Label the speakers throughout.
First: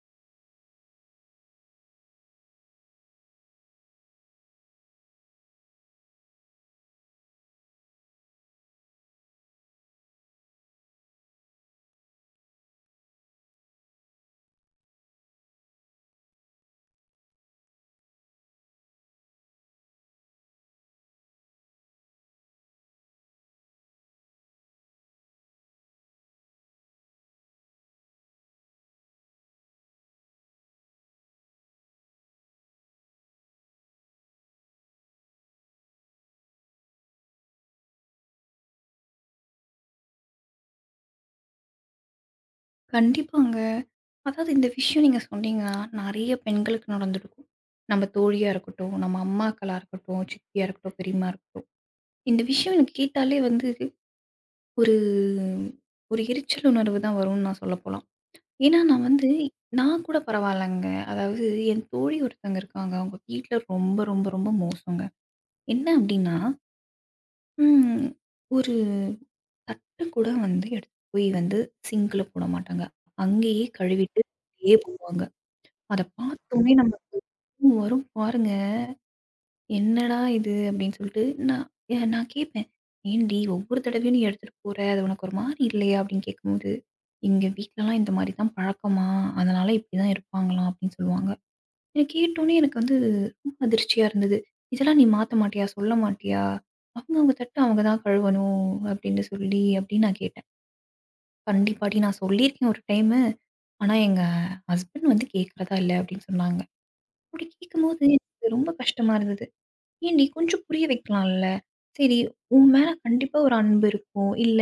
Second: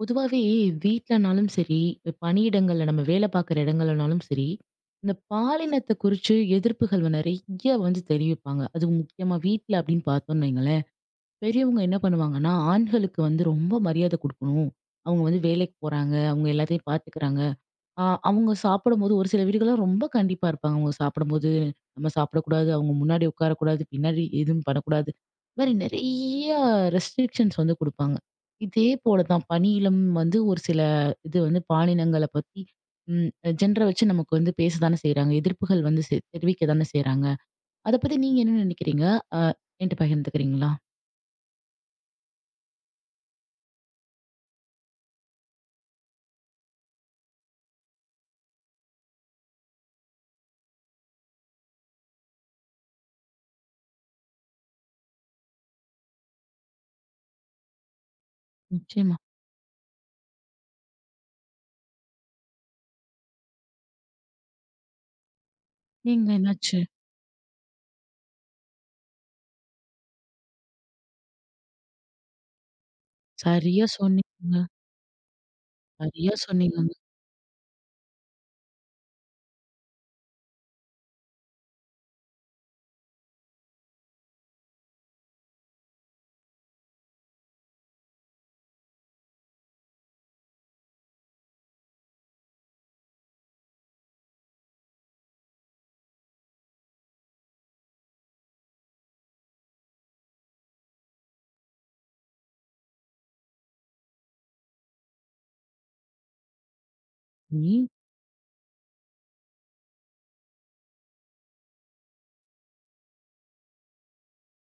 Speaker 1: பொதுவாவே வீட்லனாலும் சரி, பணியிடங்கள்ல நம்ம வேலை பார்க்குற இடங்கள்லனாலும் சரி, இந்த பாலினத்த குறிச்சு எதிர்ப்புகள் நெறைய வந்து தெரிவிப்பாங்க. அதுவும் முக்கியமா வீட்ல அப்படின்னு பார்த்தோம்னு வைங்களேன். பெரியவங்க என்ன பண்ணுவாங்கன்னா, ஆண்களுக்கு வந்து ரொம்ப மரியாதை குடுக்கணும். அவங்க வந்து வேலைக்கு போறாங்க, அவங்க எல்லாத்தையும் பார்த்துக்கிறாங்க. ஆ அவங்க சாப்பிடும்போது ஒரு சில வீடுகள்லாம் ரொம்ப கண்டிப்பா இருப்பாங்க. அவங்க சாப்பிடும்போது, நம்ம சாப்பிடக்கூடாது, அவங்க முன்னாடி உட்காரக்கூடாது, பின்னாடி எதுவும் பண்ணக்கூடாது. இந்த மாரி நெறைய ரெஸ்ட்ரிக்ஷன்ஸ் வந்து குடுப்பாங்க. இதே போல தான் பணியிலும் வந்து ஒரு சில இது வந்து பாலினங்கள பத்தி ம் ஜெண்டர வச்சு நமக்கு வந்து பேசத்தானே செய்றாங்க. எதிர்ப்புகள் வந்து தெரிவிக்க தானே செய்றாங்க. அத பத்தி நீங்க என்ன நினைக்கிறீங்க? அ என்ட்ட பகிர்ந்துக்கிறீங்களா?
Speaker 2: கண்டிப்பாங்க. அதாவது இந்த விஷயம் நீங்க சொன்னீங்கன்னா, நெறைய பெண்களுக்கு நடந்திருக்கும். நம்ம தோழியா இருக்கட்டும், நம்ம அம்மாக்களா இருக்கட்டும், சித்தியா இருக்கட்டும், பெரியம்மா இருக்கட்டும். இந்த விஷயம் எனக்கு கேட்டாலே வந்து ஒரு ஒரு எரிச்சல் உணர்வு தான் வரும்னு நான் சொல்ல போலாம். ஏன்னா நான்
Speaker 1: நிச்சயமா.
Speaker 2: வந்து நான் கூட பரவாயில்லங்க. அதாவது என் தோழி ஒருத்தங்க இருக்காங்க. அவங்க வீட்ல ரொம்ப, ரொம்ப, ரொம்ப மோசங்க. என்ன
Speaker 1: நீங்க
Speaker 2: அப்டின்னா,
Speaker 1: என்னாச்சு?
Speaker 2: ம் ஒரு கூட வந்து எடுத்துட்டு போய் வந்து சிங்க்ல போட மாட்டாங்க. அங்கேயே
Speaker 1: சரியா
Speaker 2: கழுவிட்டு
Speaker 1: சொன்னீங்க.
Speaker 2: அங்கேயே போடுவாங்க. அத
Speaker 1: சரியா
Speaker 2: பார்த்தோனே
Speaker 1: சொன்னீங்கங்க.
Speaker 2: நமக்கு தூக்கம் வரும் பாருங்க. என்னடா இது அப்படின்னு சொல்லிட்டு நான் நான் கேட்பேன். "ஏன்டி ஒவ்வொரு தடவையும் நீ எடுத்துட்டு போற, அது உனக்கு ஒரு மாரி இல்லையா?" அப்படின்னு கேட்கும்போது, "எங்க வீட்லலாம் இந்த மாரி தான் பழக்கமா, அதனால இப்படி தான் இருப்பாங்களாம்" அப்படின்னு சொல்லுவாங்க. எனக்கு கேட்டோனே எனக்கு வந்து ரொம்ப அதிர்ச்சியா இருந்தது. "இதெல்லாம் நீ மாத்த மாட்டியா? சொல்ல மாட்டியா? அவங்க அவங்க தட்ட அவங்க தான் கழுவணும்" அப்படின்னு சொல்லி அப்படின்னு நான் கேட்டேன். "கண்டிப்பாடி நான் சொல்லியிருக்கேன் ஒரு டைமு. ஆனா எங்க ஹஸ்பண்ட் வந்து கேட்கிறதா இல்ல" அப்படின்னு சொன்னாங்க. அப்படி
Speaker 1: ம்.
Speaker 2: கேட்கும்போது எனக்கு ரொம்ப கஷ்டமா இருந்தது. "ஏன்டி கொஞ்சம் புரிய வைக்கலாம்ல? சரி உன் மேல கண்டிப்பா ஒரு அன்பு இருக்கும். இல்ல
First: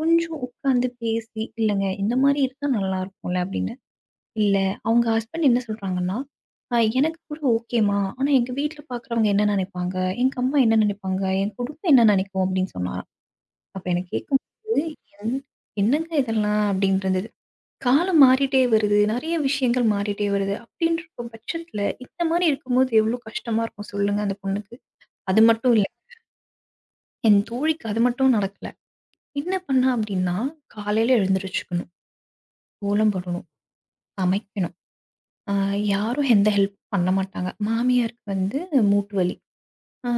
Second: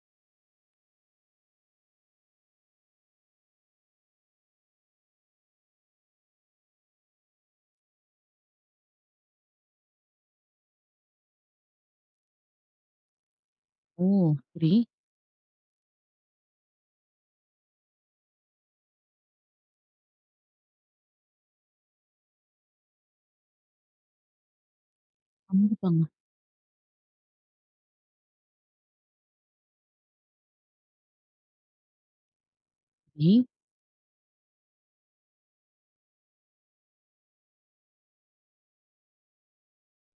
Speaker 2: கொஞ்சம் உட்கார்ந்து பேசி, இல்லங்க இந்த மாரி இருந்தா நல்லா இருக்கும்ல" அப்படின்னு. "இல்ல அவங்க ஹஸ்பண்ட் என்ன சொல்றாங்கன்னா, எனக்கு கூட ஓகேம்மா. ஆனா எங்க வீட்ல பார்க்குறவங்க என்ன நினைப்பாங்க? எங்க அம்மா என்ன நினைப்பாங்க? என் குடும்பம் என்ன நினைக்கும்?" அப்படின்னு சொன்னாராம். அப்ப
Speaker 1: ஓ!
Speaker 2: எனக்கு
Speaker 1: சரி.
Speaker 2: கேட்கும்போது என் என்னங்க இதெல்லாம்? அப்படின்னு இருந்துச்சு. காலம் மாறிட்டே வருது. நெறைய விஷயங்கள் மாறிட்டே வருது. அப்டின்னு இருக்கும் பட்சத்துல, இந்த மாரி இருக்கும்போது எவ்ளோ கஷ்டமா இருக்கும் சொல்லுங்க அந்த பொண்ணுக்கு. அது மட்டும் இல்ல.
Speaker 1: கண்டிப்பாங்க.
Speaker 2: என் தோழிக்கு அது மட்டும் நடக்கல. என்ன பண்ணா அப்டின்னா, காலையில எழுந்திரிச்சுக்கணும். கோலம்
Speaker 1: சரி,
Speaker 2: போடணும். சமைக்கணும். அ யாரும் எந்த ஹெல்ப் பண்ண மாட்டாங்க. மாமியாருக்கு வந்து மூட்டு வலி. அ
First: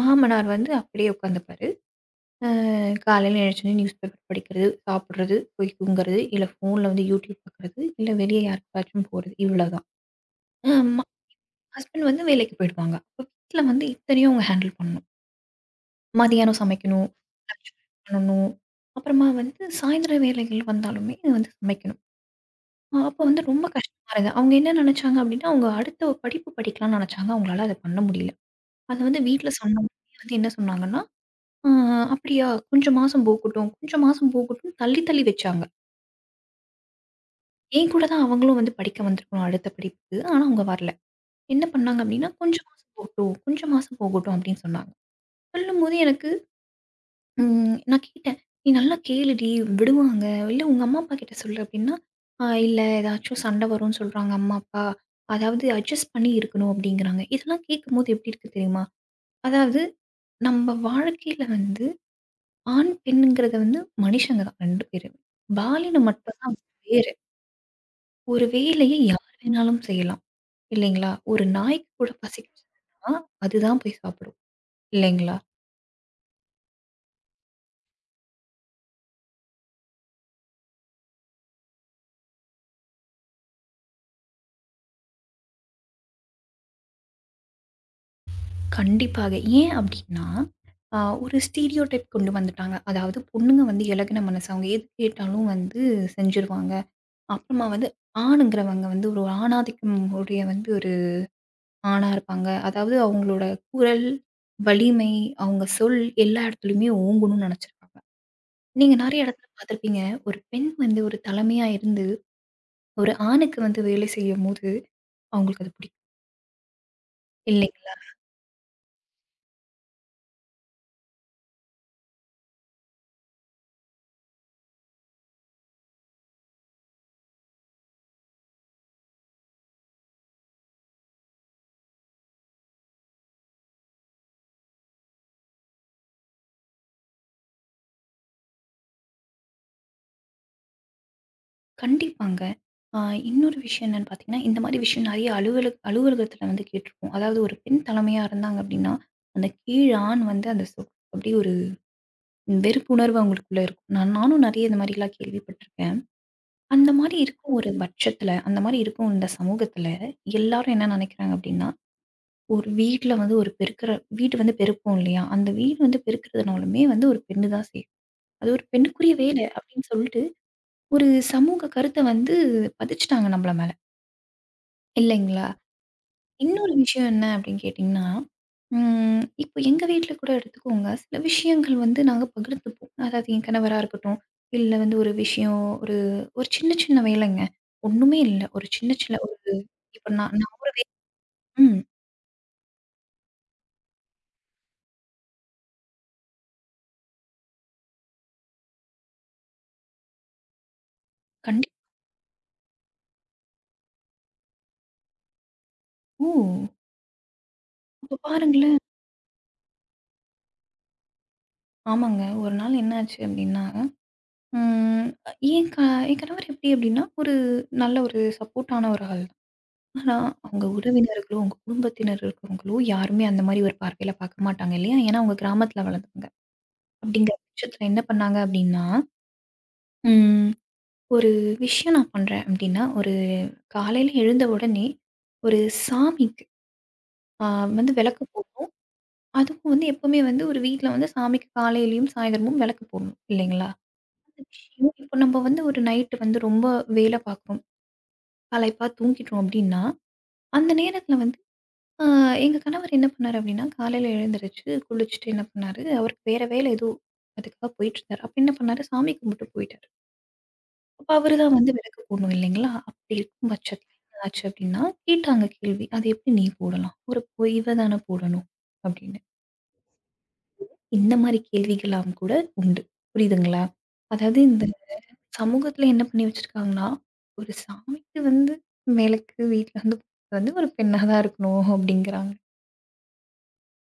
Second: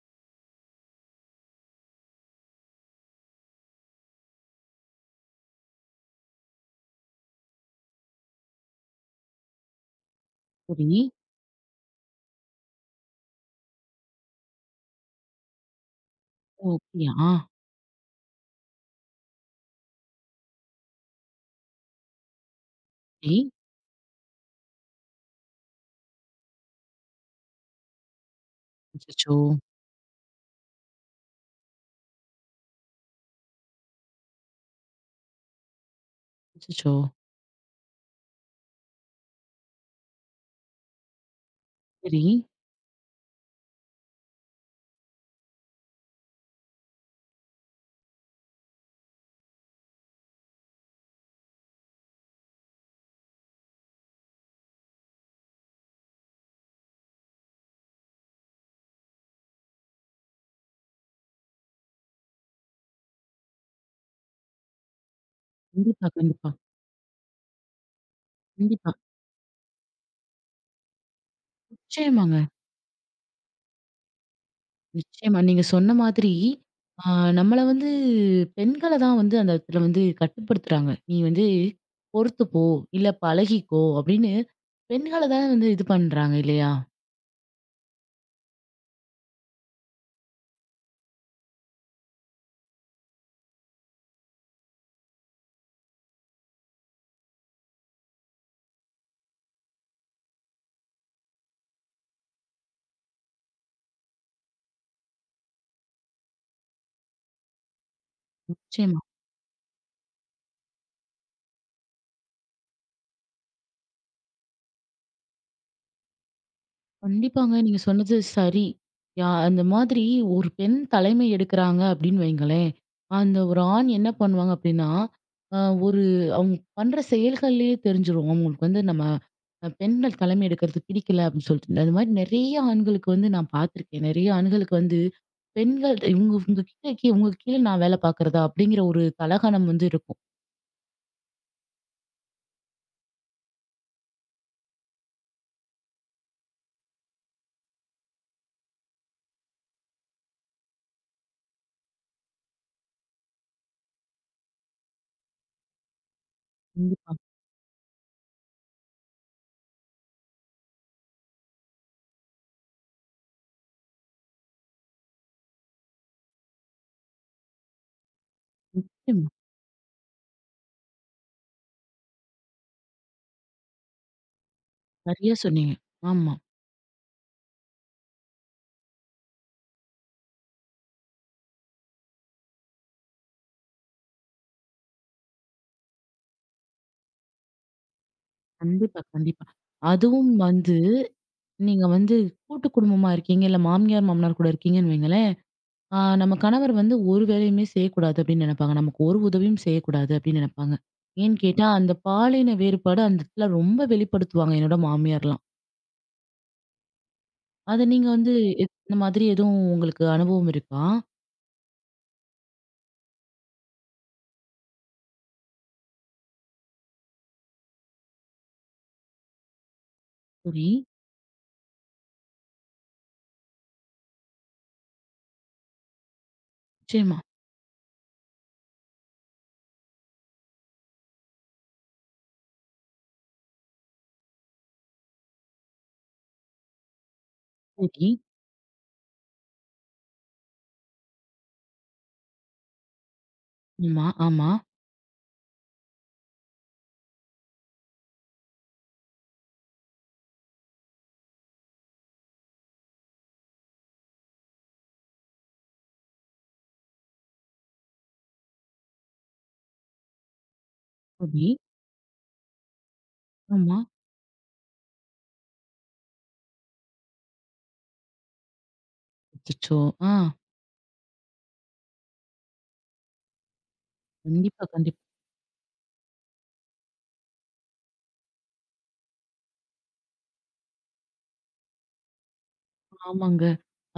Speaker 2: மாமனார் வந்து அப்டியே உட்காந்துப்பாரு. அ காலையில எழுந்திரிச்சோனே நியூஸ் பேப்பர் படிக்கிறது, சாப்பிடுறது, போய் தூங்குறது, இல்ல ஃபோன்ல வந்து யூடியூப் பாக்குறது, இல்ல வெளிய யாருக்காச்சும் போறது இவ்ளோதான். அ
Speaker 1: சரி.
Speaker 2: ஹஸ்பண்ட் வந்து வேலைக்கு போயிடுவாங்க. அப்ப வீட்ல வந்து இத்தனையும் அவங்க ஹேண்டில் பண்ணணும். மதியானம்
Speaker 1: ஓ!
Speaker 2: சமைக்கணும்,
Speaker 1: அப்படியா?
Speaker 2: லஞ்ச் பேக் பண்ணணும். அப்புறமா வந்து சாயந்தர வேலைகள் வந்தாலுமே இது வந்து சமைக்கணும். அப்ப
Speaker 1: சரி.
Speaker 2: வந்து ரொம்ப கஷ்டமா இருக்கு. அவங்க என்ன நெனச்சாங்க அப்டின்னா, அவங்க அடுத்த ஒரு படிப்பு படிக்கலாம்னு நெனச்சாங்க. அவங்களால அத பண்ண முடியல. அத வந்து
Speaker 1: அச்சச்சோ!
Speaker 2: வீட்ல சொன்ன உடனே வந்து என்ன சொன்னாங்கன்னா, "ஆ அப்படியா? கொஞ்சம் மாசம் போகட்டும், கொஞ்சம் மாசம் போகட்டும்ன்னு" தள்ளி தள்ளி வச்சாங்க.
Speaker 1: அச்சச்சோ!
Speaker 2: என் கூட தான் அவங்களும் வந்து படிக்க வந்திருக்கணும் அடுத்த படிப்புக்கு. ஆனா அவங்க வரல. என்ன பண்ணாங்க
Speaker 1: சரி.
Speaker 2: அப்டின்னா, "கொஞ்சம் மாசம் போகட்டும், கொஞ்சம் மாசம் போகட்டும்" அப்டின்னு சொன்னாங்க. சொல்லும்போது எனக்கு நான் கேட்டேன். "நீ நல்லா கேளுடி விடுவாங்க. இல்ல உங்க அம்மா, அப்பா கிட்ட சொல்லு" அப்டின்னா, இல்ல ஏதாச்சும் சண்ட வரும்னு சொல்றாங்க அம்மா, அப்பா. அதாவது அட்ஜஸ்ட் பண்ணி இருக்கணும்" அப்டிங்கிறாங்க. இதெல்லாம் கேட்கும்போது எப்டி இருக்கு தெரியுமா? அதாவது நம்ம வாழ்க்கையில வந்து ஆண், பெண்ணுங்கிறத வந்து மனுஷங்க தான் 2 பேருமே. பாலினம்
Speaker 1: கண்டிப்பா,
Speaker 2: மட்டும்
Speaker 1: கண்டிப்பா,
Speaker 2: தான் வேறு. ஒரு
Speaker 1: கண்டிப்பா.
Speaker 2: வேலைய யார் வேணாலும் செய்யலாம். இல்லைங்களா? ஒரு நாய்க்கு கூட
Speaker 1: நிச்சயமாங்க.
Speaker 2: பசிக்குதுன்னா, அதுதான் போய் சாப்பிடும். இல்லைங்களா?
Speaker 1: நிச்சயமா. நீங்க சொன்ன மாதிரி, ஆ நம்மள வந்து பெண்கள தான் வந்து அந்த இடத்துல வந்து கட்டுப்படுத்துறாங்க. "நீ வந்து பொறுத்துப்போ! இல்ல பழகிக்கோ!" அப்படின்னு பெண்கள தான் வந்து இது பண்றாங்க இல்லையா?
Speaker 2: கண்டிப்பாக. ஏன் அப்டின்னா, ஒரு ஸ்டீரியோ டைப் கொண்டு வந்துட்டாங்க. அதாவது பொண்ணுங்க வந்து இலகுன மனசு. அவங்க எது கேட்டாலும் வந்து செஞ்சுருவாங்க. அப்புறமா வந்து ஆணுங்கிறவங்க வந்து ஒரு ஆணாதிக்கம் உடைய வந்து ஒரு ஆணா இருப்பாங்க. அதாவது அவங்களோட குரல், வலிமை, அவங்க சொல் எல்லா இடத்துலயுமே ஓங்கணும்னு நெனச்சிருப்பாங்க. நீங்க
Speaker 1: நிச்சயமா.
Speaker 2: நெறைய இடத்துல பார்த்துருப்பீங்க. ஒரு பெண் வந்து ஒரு தலைமையா இருந்து, ஒரு ஆணுக்கு வந்து வேலை செய்யும்போது அவங்களுக்கு அது பிடிக்கும்.
Speaker 1: கண்டிப்பாங்க. நீங்க
Speaker 2: இல்லைங்களா?
Speaker 1: சொன்னது சரி. யா அந்த மாதிரி ஒரு பெண் தலைமை எடுக்குறாங்க அப்படின்னு வைங்களேன். அந்த ஒரு ஆண் என்ன பண்ணுவாங்க அப்படின்னா, அ ஒரு அவங்க பண்ற செயல்கள்லயே தெரிஞ்சிரும். அவங்களுக்கு வந்து நம்ம பெண்கள் தலைமை எடுக்கிறது பிடிக்கல அப்படின்னு சொல்லிட்டு. அது மாதிரி நெறைய ஆண்களுக்கு வந்து நான் பார்த்துருக்கேன். நெறைய ஆண்களுக்கு வந்து பெண்கள் இவங்க இவங்க கீழ கீ இவங்க கீழ நான் வேலை பார்க்குறதா அப்படிங்கிற ஒரு தலகணம் வந்து இருக்கும்.
Speaker 2: கண்டிப்பாங்க. ஆ இன்னொரு விஷயம் என்னன்னு பார்த்தீங்கன்னா, இந்த மாரி விஷயம் நெறைய அலுவலகத்துல வந்து கேட்டுருப்போம். அதாவது ஒரு பெண் தலைமையா இருந்தாங்க அப்படின்னா, அந்த கீழ் ஆண் வந்து அந்த சொ அப்படியே ஒரு வெறுப்புணர்வு அவங்களுக்குள்ள இருக்கும். நானும் நெறைய இந்த மாரிலாம் கேள்விப்பட்டுருக்கேன். அந்த
Speaker 1: கண்டிப்பா.
Speaker 2: மாரி இருக்கும் ஒரு பட்சத்துல, அந்த மாரி இருக்கும் இந்த சமூகத்துல, எல்லாரும் என்ன நெனைக்கிறாங்க அப்படின்னா, ஒரு வீட்ல வந்து ஒரு பெருக்குற வீடு வந்து பெருப்போம் இல்லையா? அந்த வீடு வந்து பெருக்குறதுனாலுமே வந்து ஒரு பெண்ணு தான் செய்யும். அது ஒரு பெண்ணுக்குரிய
Speaker 1: நிச்சயமா.
Speaker 2: வேலை அப்படின்னு சொல்லிட்டு, ஒரு சமூக கருத்த வந்து பதிச்சுட்டாங்க நம்மள மேல.
Speaker 1: சரியா
Speaker 2: இல்லைங்களா?
Speaker 1: சொன்னீங்க. ஆமா.
Speaker 2: இன்னொரு விஷயம் என்ன அப்படின்னு கேட்டீங்கன்னா, இப்போ எங்க வீட்ல கூட எடுத்துக்கோங்க, சில விஷயங்கள் வந்து நாங்க பகிர்ந்துப்போம். அதாவது என் கணவரா இருக்கட்டும், இல்ல வந்து ஒரு விஷயம் ஒரு ஒரு சின்ன சின்ன வேலைங்க. ஒண்ணுமே இல்ல. ஒரு சின்ன
Speaker 1: கண்டிப்பா,
Speaker 2: சின்ன ஒரு
Speaker 1: கண்டிப்பா.
Speaker 2: இப்ப
Speaker 1: அதுவும்
Speaker 2: நான் நான் ஒரு
Speaker 1: வந்து
Speaker 2: வே ம்.
Speaker 1: நீங்க வந்து கூட்டு குடும்பமா இருக்கீங்க, இல்ல மாமியார், மாமனார் கூட இருக்கீங்கன்னு வைங்களேன், நம்ம கணவர் வந்து ஒரு வேலையுமே செய்யக்கூடாது அப்படின்னு நினைப்பாங்க. நமக்கு ஒரு உதவியும் செய்யக்கூடாது அப்படின்னு நினைப்பாங்க. ஏன்னு கேட்டா,
Speaker 2: கண்டிப்பா.
Speaker 1: அந்த பாலின வேறுபாடு அந்த இடத்துல ரொம்ப வெளிப்படுத்துவாங்க என்னோட மாமியார்லாம்.
Speaker 2: ஓ!
Speaker 1: அத நீங்க
Speaker 2: அப்ப
Speaker 1: வந்து
Speaker 2: பாருங்களேன்.
Speaker 1: இந்த மாதிரி எதுவும் உங்களுக்கு அனுபவம் இருக்கா?
Speaker 2: ஆமாங்க. ஒரு நாள் என்னாச்சு அப்படின்னா, ம் என் க என் கணவர் எப்படி அப்படின்னா, ஒரு நல்ல ஒரு சப்போர்ட்டான ஒரு ஆள். ஆனா, அவங்க
Speaker 1: சரி.
Speaker 2: உறவினர்களோ, உங்க குடும்பத்தினர் இருக்கிறவங்களோ, யாருமே அந்த மாரி ஒரு பார்வையில பார்க்க மாட்டாங்க இல்லையா? ஏன்னா, அவங்க கிராமத்தில வளர்ந்தவங்க.
Speaker 1: நிச்சயமா.
Speaker 2: அப்படிங்கிற பட்சத்தில என்ன பண்ணாங்க அப்படின்னா, ம் ஒரு விஷயம் நான் பண்றேன் அப்படின்னா, ஒரு காலையில எழுந்த உடனே ஒரு சாமிக்கு அ வந்து
Speaker 1: சரி.
Speaker 2: விளக்கு போடணும். அதுவும் வந்து எப்பவுமே வந்து ஒரு வீட்ல வந்து சாமிக்கு காலையிலயும், சாயந்தரமும் விளக்கு போடணும் இல்லைங்களா?
Speaker 1: ஆமா,
Speaker 2: அந்த
Speaker 1: ஆமா.
Speaker 2: விஷயம் இப்போ நம்ம வந்து ஒரு நைட்டு வந்து ரொம்ப வேலை பார்க்குறோம். களைப்பா தூங்கிட்டோம் அப்படின்னா, அந்த நேரத்தில வந்து ஆ, எங்க கணவர் என்ன பண்ணாரு அப்டின்னா, காலையில எழுந்திருச்சு, குளிச்சுட்டு என்ன பண்ணாரு, அவருக்கு வேற வேலை ஏதோ அதுக்காக போயிட்டுருந்தாரு. அப்ப என்ன பண்ணாரு, சாமி கும்பிட்டு போயிட்டாரு. அப்ப அவரு
Speaker 1: சரி.
Speaker 2: தான் வந்து விளக்கு போடணும் இல்லைங்களா? அப்படி இருக்கும்
Speaker 1: ஆமா.
Speaker 2: பட்சத்துல என்ன ஆச்சு அப்டின்னா, கேட்டாங்க கேள்வி. "அது எப்படி நீ போடலாம்? ஒரு போய் இவ தானே போடணும்." அப்படின்னு.
Speaker 1: அச்சச்சோ! ஆ.
Speaker 2: இந்த மாரி கேள்விகள்லாம் கூட உண்டு. புரியுதுங்களா? அதாவது
Speaker 1: கண்டிப்பா,
Speaker 2: இந்த
Speaker 1: கண்டிப்பா.
Speaker 2: சமூகத்துல என்ன பண்ணி வச்சிருக்காங்கன்னா, ஒரு சாமிக்கு வந்து விளக்கு வீட்ல வந்து போடுறது வந்து ஒரு பெண்ணா தான் இருக்கணும் அப்படிங்கிறாங்க.
Speaker 1: ஆமாங்க.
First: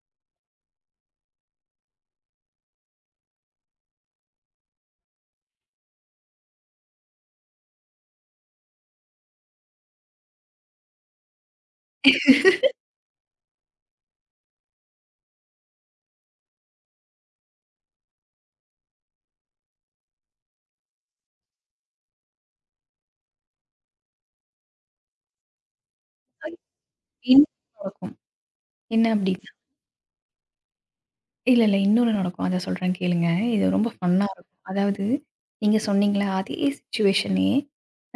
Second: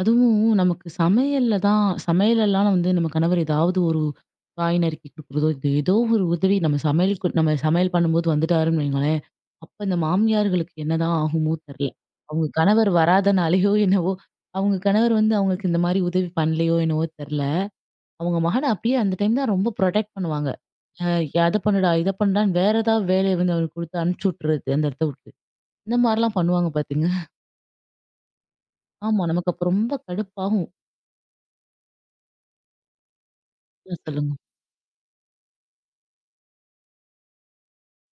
Speaker 1: அதுவும் நமக்கு சமையல்ல தான் சமையலெல்லாம் வந்து நம்ம கணவர் ஏதாவது ஒரு காய் நறுக்கி கொடுக்குறதோ, இது ஏதோ ஒரு உதவி நம்ம சமையலுக்கு நம்ம சமையல் பண்ணும்போது வந்துட்டாருன்னு வையுங்களேன், அப்ப இந்த மாமியார்களுக்கு என்னதான் ஆகுமோ தெரியல. அவங்க கணவர் வராதனாலயோ என்னவோ, அவங்க கணவர் வந்து அவங்களுக்கு இந்த மாரி உதவி பண்ணலையோ என்னவோ தெரியல. அவங்க மகன அப்படியே அந்த டைம் தான் ரொம்ப புரொடெக்ட் பண்ணுவாங்க. அ அத பண்ணுடா, இத பண்ணுடான்னு வேற ஏதாவது வேலைய வந்து அவருக்கு கொடுத்து அனுப்பிச்சு விட்டுறது அந்த இடத்த விட்டு. இந்த மாரிலாம் பண்ணுவாங்க பாத்துங்க.
Speaker 2: இன்னும் இருக்கும். என்ன
Speaker 1: ஆமா,
Speaker 2: அப்டி?
Speaker 1: நமக்கு அப்ப ரொம்ப கடுப்பாகும்.
Speaker 2: இல்ல, இல்ல. இன்னொன்னு நடக்கும். அத சொல்றேன் கேளுங்க. இது ரொம்ப ஃபன்னா
Speaker 1: சொல்லுங்க.
Speaker 2: இருக்கும். அதாவது நீங்க சொன்னீங்கல்ல, அதே சிச்சுவேஷனே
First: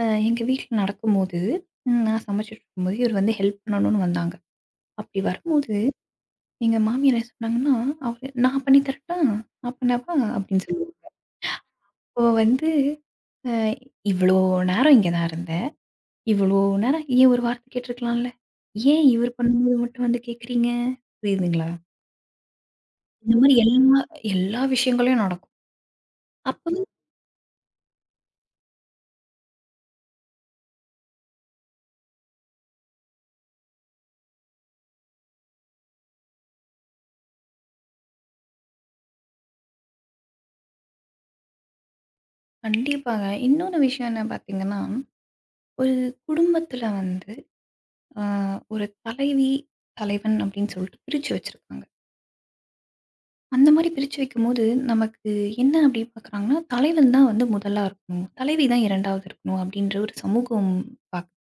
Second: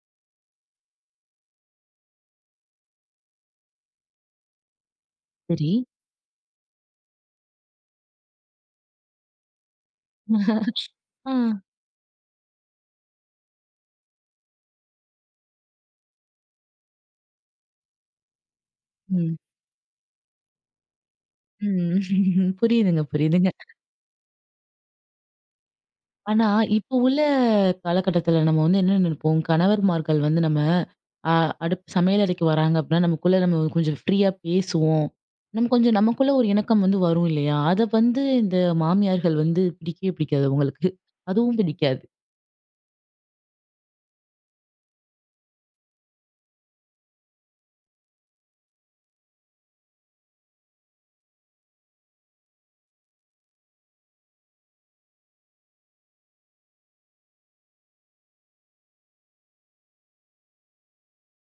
Speaker 2: எங்க வீட்ல நடக்கும்போது, நான் சமைச்சுட்டு இருக்கும்போது, இவர் வந்து ஹெல்ப் பண்ணணும்னு வந்தாங்க. அப்படி
Speaker 1: சரி.
Speaker 2: வரும்போது, எங்க மாமியார் என்ன சொன்னாங்கன்னா, அவரு "நான் பண்ணி தரட்டா? நான் பண்ணவா?" அப்படின்னு சொல்லுவாங்க.
Speaker 1: ஆ.
Speaker 2: அப்போ வந்து அ "இவ்வளோ நேரம் இங்க தான் இருந்தேன். இவ்வளோ நேரம் ஏன் ஒரு வார்த்தை கேட்டுருக்கலாம்ல? ஏன்
Speaker 1: ம். ம்.
Speaker 2: இவர் பண்ணும்போது மட்டும் வந்து கேட்குறீங்க?" புரியுதுங்களா?
Speaker 1: புரியுதுங்க,
Speaker 2: இந்த
Speaker 1: புரியுதுங்க.
Speaker 2: மாரி எல்லா எல்லா விஷயங்களையும் நடக்கும்.
Speaker 1: ஆனா,
Speaker 2: அப்ப
Speaker 1: இப்போ உள்ள காலகட்டத்துல நம்ம வந்து என்ன நினைப்போம், கணவர்மார்கள் வந்து நம்ம அ அடுப் சமையல் அறைக்கு வராங்க அப்படின்னா, நமக்குள்ள நம்ம கொஞ்சம் ஃப்ரீயா பேசுவோம். நம்ம கொஞ்சம் நமக்குள்ள ஒரு இணக்கம் வந்து வரும் இல்லையா? அத வந்து இந்த மாமியார்கள் வந்து பிடிக்கவே பிடிக்காது அவங்களுக்கு. அதுவும் பிடிக்காது.
Speaker 2: கண்டிப்பாங்க. இன்னொரு விஷயம் என்ன பார்த்தீங்கன்னா, ஒரு குடும்பத்தில வந்து அ ஒரு தலைவி, தலைவன் அப்படின்னு சொல்லிட்டு பிரிச்சு வச்சிருக்காங்க. அந்த மாரி பிரிச்சு வைக்கும்போது, நமக்கு என்ன அப்படி பார்க்குறாங்கன்னா, தலைவன் தான் வந்து முதலா இருக்கணும். தலைவி தான் 2வது இருக்கணும் அப்படின்ற ஒரு சமூகம் பார்க்குது.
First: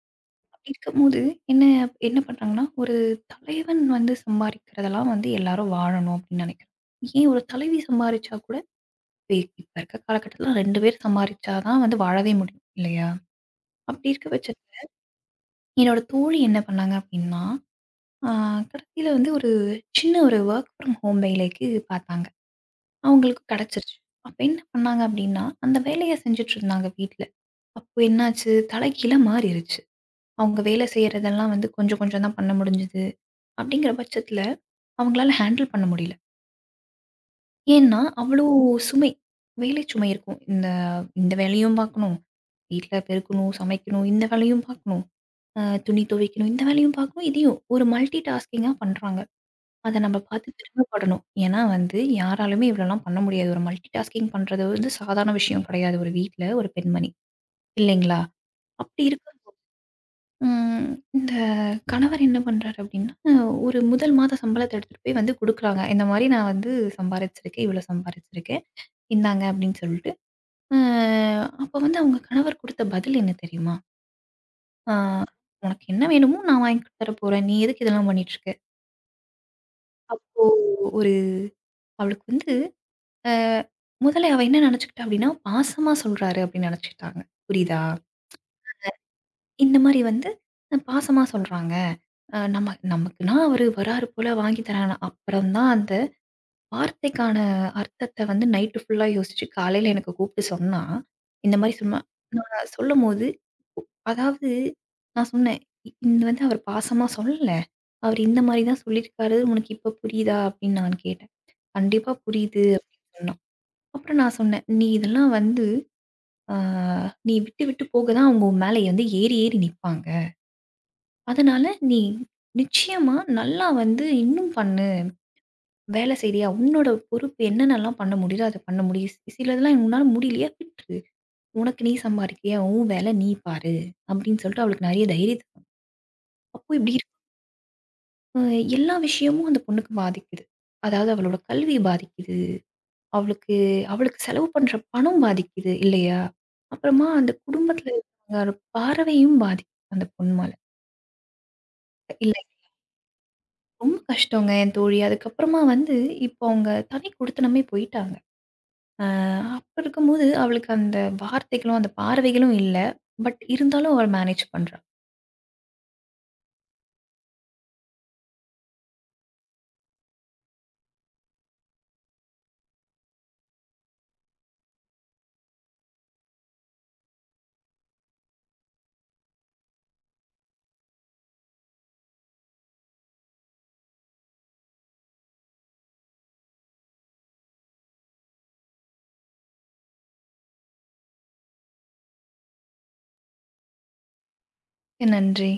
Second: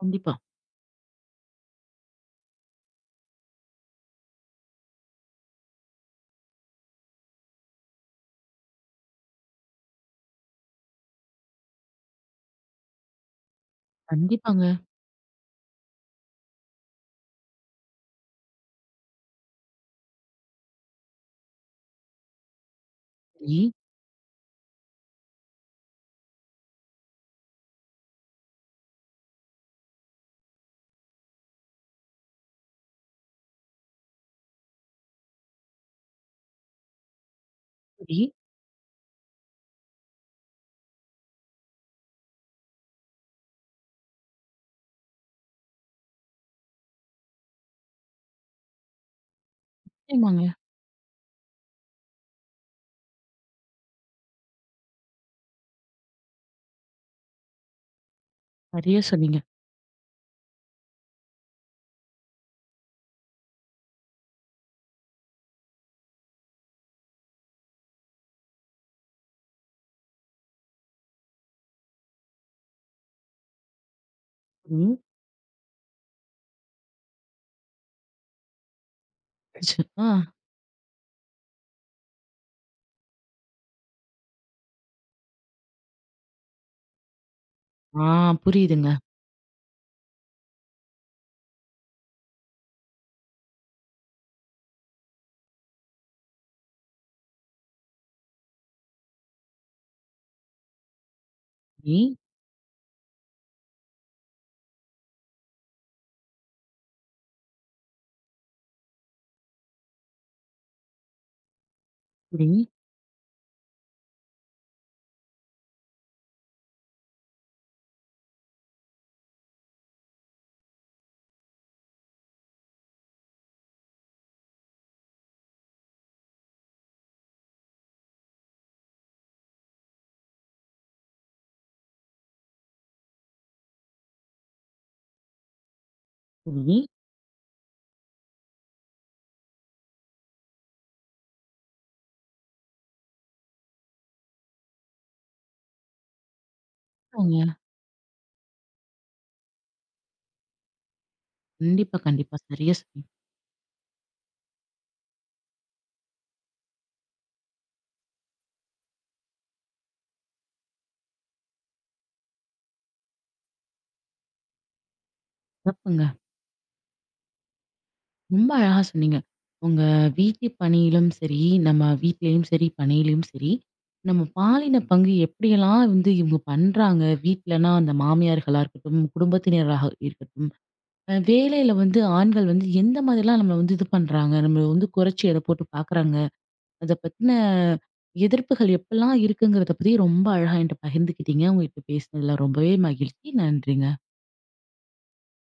Speaker 1: கண்டிப்பா,
Speaker 2: அப்படி இருக்கும்போது என்ன என்ன பண்றாங்கன்னா, ஒரு தலைவன் வந்து சம்பாரிக்கிறதெல்லாம் வந்து எல்லாரும் வாழணும் அப்படின்னு நினைக்கிறாங்க. ஏன் ஒரு தலைவி சம்பாரிச்சா கூட இப்ப இப்ப இருக்க காலகட்டத்தில 2 பேர் சம்பாரிச்சா தான் வந்து வாழவே முடியும் இல்லையா? அப்படி இருக்க பட்ச
Speaker 1: கண்டிப்பாங்க.
Speaker 2: என்னோட தோழி என்ன பண்ணாங்க அப்டின்னா, ஆ கடைசில வந்து ஒரு சின்ன ஒரு வொர்க் ஃப்ரம் ஹோம் வேலைக்கு பாத்தாங்க. அவங்களுக்கு
Speaker 1: சரி,
Speaker 2: கெடைச்சிருச்சு. அப்ப என்ன பண்ணாங்க அப்டின்னா, அந்த வேலைய செஞ்சுட்ருந்தாங்க வீட்ல. அப்போ என்னாச்சு தலைகீழா மாறிருச்சு. அவங்க வேலை செய்றதெல்லாம் வந்து கொஞ்சம் கொஞ்சம் தான் பண்ண முடிஞ்சது. அப்டிங்கிற பட்சத்துல அவங்களால ஹேண்டில் பண்ண முடியல. ஏன்னா,
Speaker 1: சரி.
Speaker 2: அவ்ளோ சுமை, வேலை சுமை இருக்கும். இந்த இந்த வேலையும் பாக்கணும், வீட்ல பெருக்கணும், சமைக்கணும், இந்த வேலையும் பாக்கணும். துணி துவைக்கணும். இந்த வேலையும் பார்க்கணும். இதையும் ஒரு மல்டி டாஸ்கிங்கா பண்றாங்க. அத நம்ம
Speaker 1: நிச்சயமாங்க.
Speaker 2: பார்த்து பெருமைப்படணும். ஏன்னா வந்து யாராலுமே இவ்வளோலாம் பண்ண முடியாது. ஒரு மல்டி டாஸ்கிங் பண்றது வந்து சாதாரண விஷயம் கிடையாது. ஒரு வீட்ல ஒரு பெண்மணி. இல்லைங்களா?
Speaker 1: நிறைய
Speaker 2: அப்படி
Speaker 1: சொன்னீங்க.
Speaker 2: இருக்கும்போது ம் இந்த கணவர் என்ன பண்றாரு அப்படின்னா, ஒரு முதல் மாத சம்பளத்த எடுத்துட்டு போய் வந்து குடுக்குறாங்க. இந்த மாரி நான் வந்து சம்பாரிச்சிருக்கேன். இவ்வளோ சம்பாரிச்சிருக்கேன். இந்தாங்க அப்படின்னு சொல்லிட்டு. அ அப்ப வந்து அவங்க கணவர் குடுத்த பதில் என்ன தெரியுமா? அ
Speaker 1: ம்.
Speaker 2: "உனக்கு என்ன வேணுமோ நான் வாங்கி தரப்போறேன். நீ எதுக்கு இதெல்லாம் பண்ணிட்டுருக்க?"
Speaker 1: ச்சு. ஆ,
Speaker 2: அப்போ ஒரு அவளுக்கு வந்து அ முதல்ல அவ என்ன நெனச்சுக்கிட்டா அப்டின்னா, பாசமா சொல்றாரு அப்டின்னு நெனச்சுக்கிட்டாங்க. புரியுதா?
Speaker 1: ஆ புரியுதுங்க.
Speaker 2: இந்த மாரி வந்து பாசமா சொல்றாங்க. நம்ம நமக்குன்னா அவரு வராரு போல வாங்கி தராங்க. அப்புறம் தான் அந்த வார்த்தைக்கான அர்த்தத்த வந்து நைட்டு ஃபுல்லா யோசிச்சு காலையில எனக்கு கூப்ட்டு சொன்னா, இந்த மாரி சொன்னா
Speaker 1: சரி,
Speaker 2: நான் சொல்லும்போது, அதாவது நான் சொன்னேன், "இது வந்து அவர் பாசமா சொல்லல. அவரு இந்த மாரி தான் சொல்லியிருக்காரு. உனக்கு இப்ப புரியுதா?" அப்டின்னு நான் கேட்டேன். "கண்டிப்பா
Speaker 1: சரி,
Speaker 2: புரியுது" அப்டின்னு சொன்னா. அப்புறம் நான் சொன்னேன், "நீ இதெல்லாம் வந்து அ நீ விட்டு, விட்டு போக தான் அவங்க உன் மேல வந்து ஏறி, ஏறி நிப்பாங்க. அதனால நீ நிச்சயமா நல்லா வந்து இன்னும் பண்ணு. வேலை செய்றியா? உன்னோட பொறுப்பு என்னென்னலாம் பண்ண முடியுதோ, அத பண்ண முடியும். சிலதெல்லாம் உன்னால முடியலையா விட்டுரு. உனக்கு நீ சம்பாரிக்கிறியா? உன் வேல நீ பாரு." அப்படின்னு சொல்லிட்டு அவளுக்கு நெறைய தைரியத்த அப்போ
Speaker 1: சரி.
Speaker 2: இப்படி இருக்கு. அ எல்லா விஷயமும் அந்த பொண்ணுக்கு பாதிக்குது. அதாவது அவளோட கல்வி பாதிக்குது. அவளுக்கு அவளுக்கு செலவு பண்ற பணம் பாதிக்குது இல்லையா? அப்புறமா அந்த
Speaker 1: ஆமாங்க.
Speaker 2: குடும்பத்தில இருக்கிறவங்க பார்வையும் பாதிக்குது அந்த பொண்ணால.
Speaker 1: கண்டிப்பா, கண்டிப்பா.
Speaker 2: இல்ல
Speaker 1: சரியா சொன்னீங்க.
Speaker 2: ரொம்ப கஷ்டங்க என் தோழி. அதுக்கப்புறமா வந்து இப்போ அவங்க தனி குடித்தனமே போயிட்டாங்க. அ அப்ப இருக்கும்போது அவளுக்கு அந்த வார்த்தைகளும், அந்த பார்வைகளும் இல்ல. பட் இருந்தாலும் அவள் மேனேஜ் பண்றா.
Speaker 1: சிறப்புங்க. ரொம்ப அழகா சொன்னீங்க. உங்க வீட்டு பணியிலும் சரி, நம்ம வீட்லயும் சரி, பணியிலயும் சரி, நம்ம பாலின பங்கு எப்படியெல்லாம் வந்து இவங்க பண்றாங்க. வீட்லனா அந்த மாமியார்களா இருக்கட்டும், குடும்பத்தினராக இருக்கட்டும், வேலையில வந்து ஆண்கள் வந்து எந்த மாதிரிலாம் நம்மள வந்து இது பண்றாங்க. நம்மள வந்து குறைச்சு எடை போட்டு பார்க்குறாங்க. அத பத்தின எதிர்ப்புகள் எப்பலாம் இருக்குங்கிறத பத்தி ரொம்ப அழகா என்ட்ட பகிர்ந்துக்கிட்டீங்க. உங்ககிட்ட பேசினதுல ரொம்பவே மகிழ்ச்சி. நன்றிங்க.
Speaker 2: நன்றி.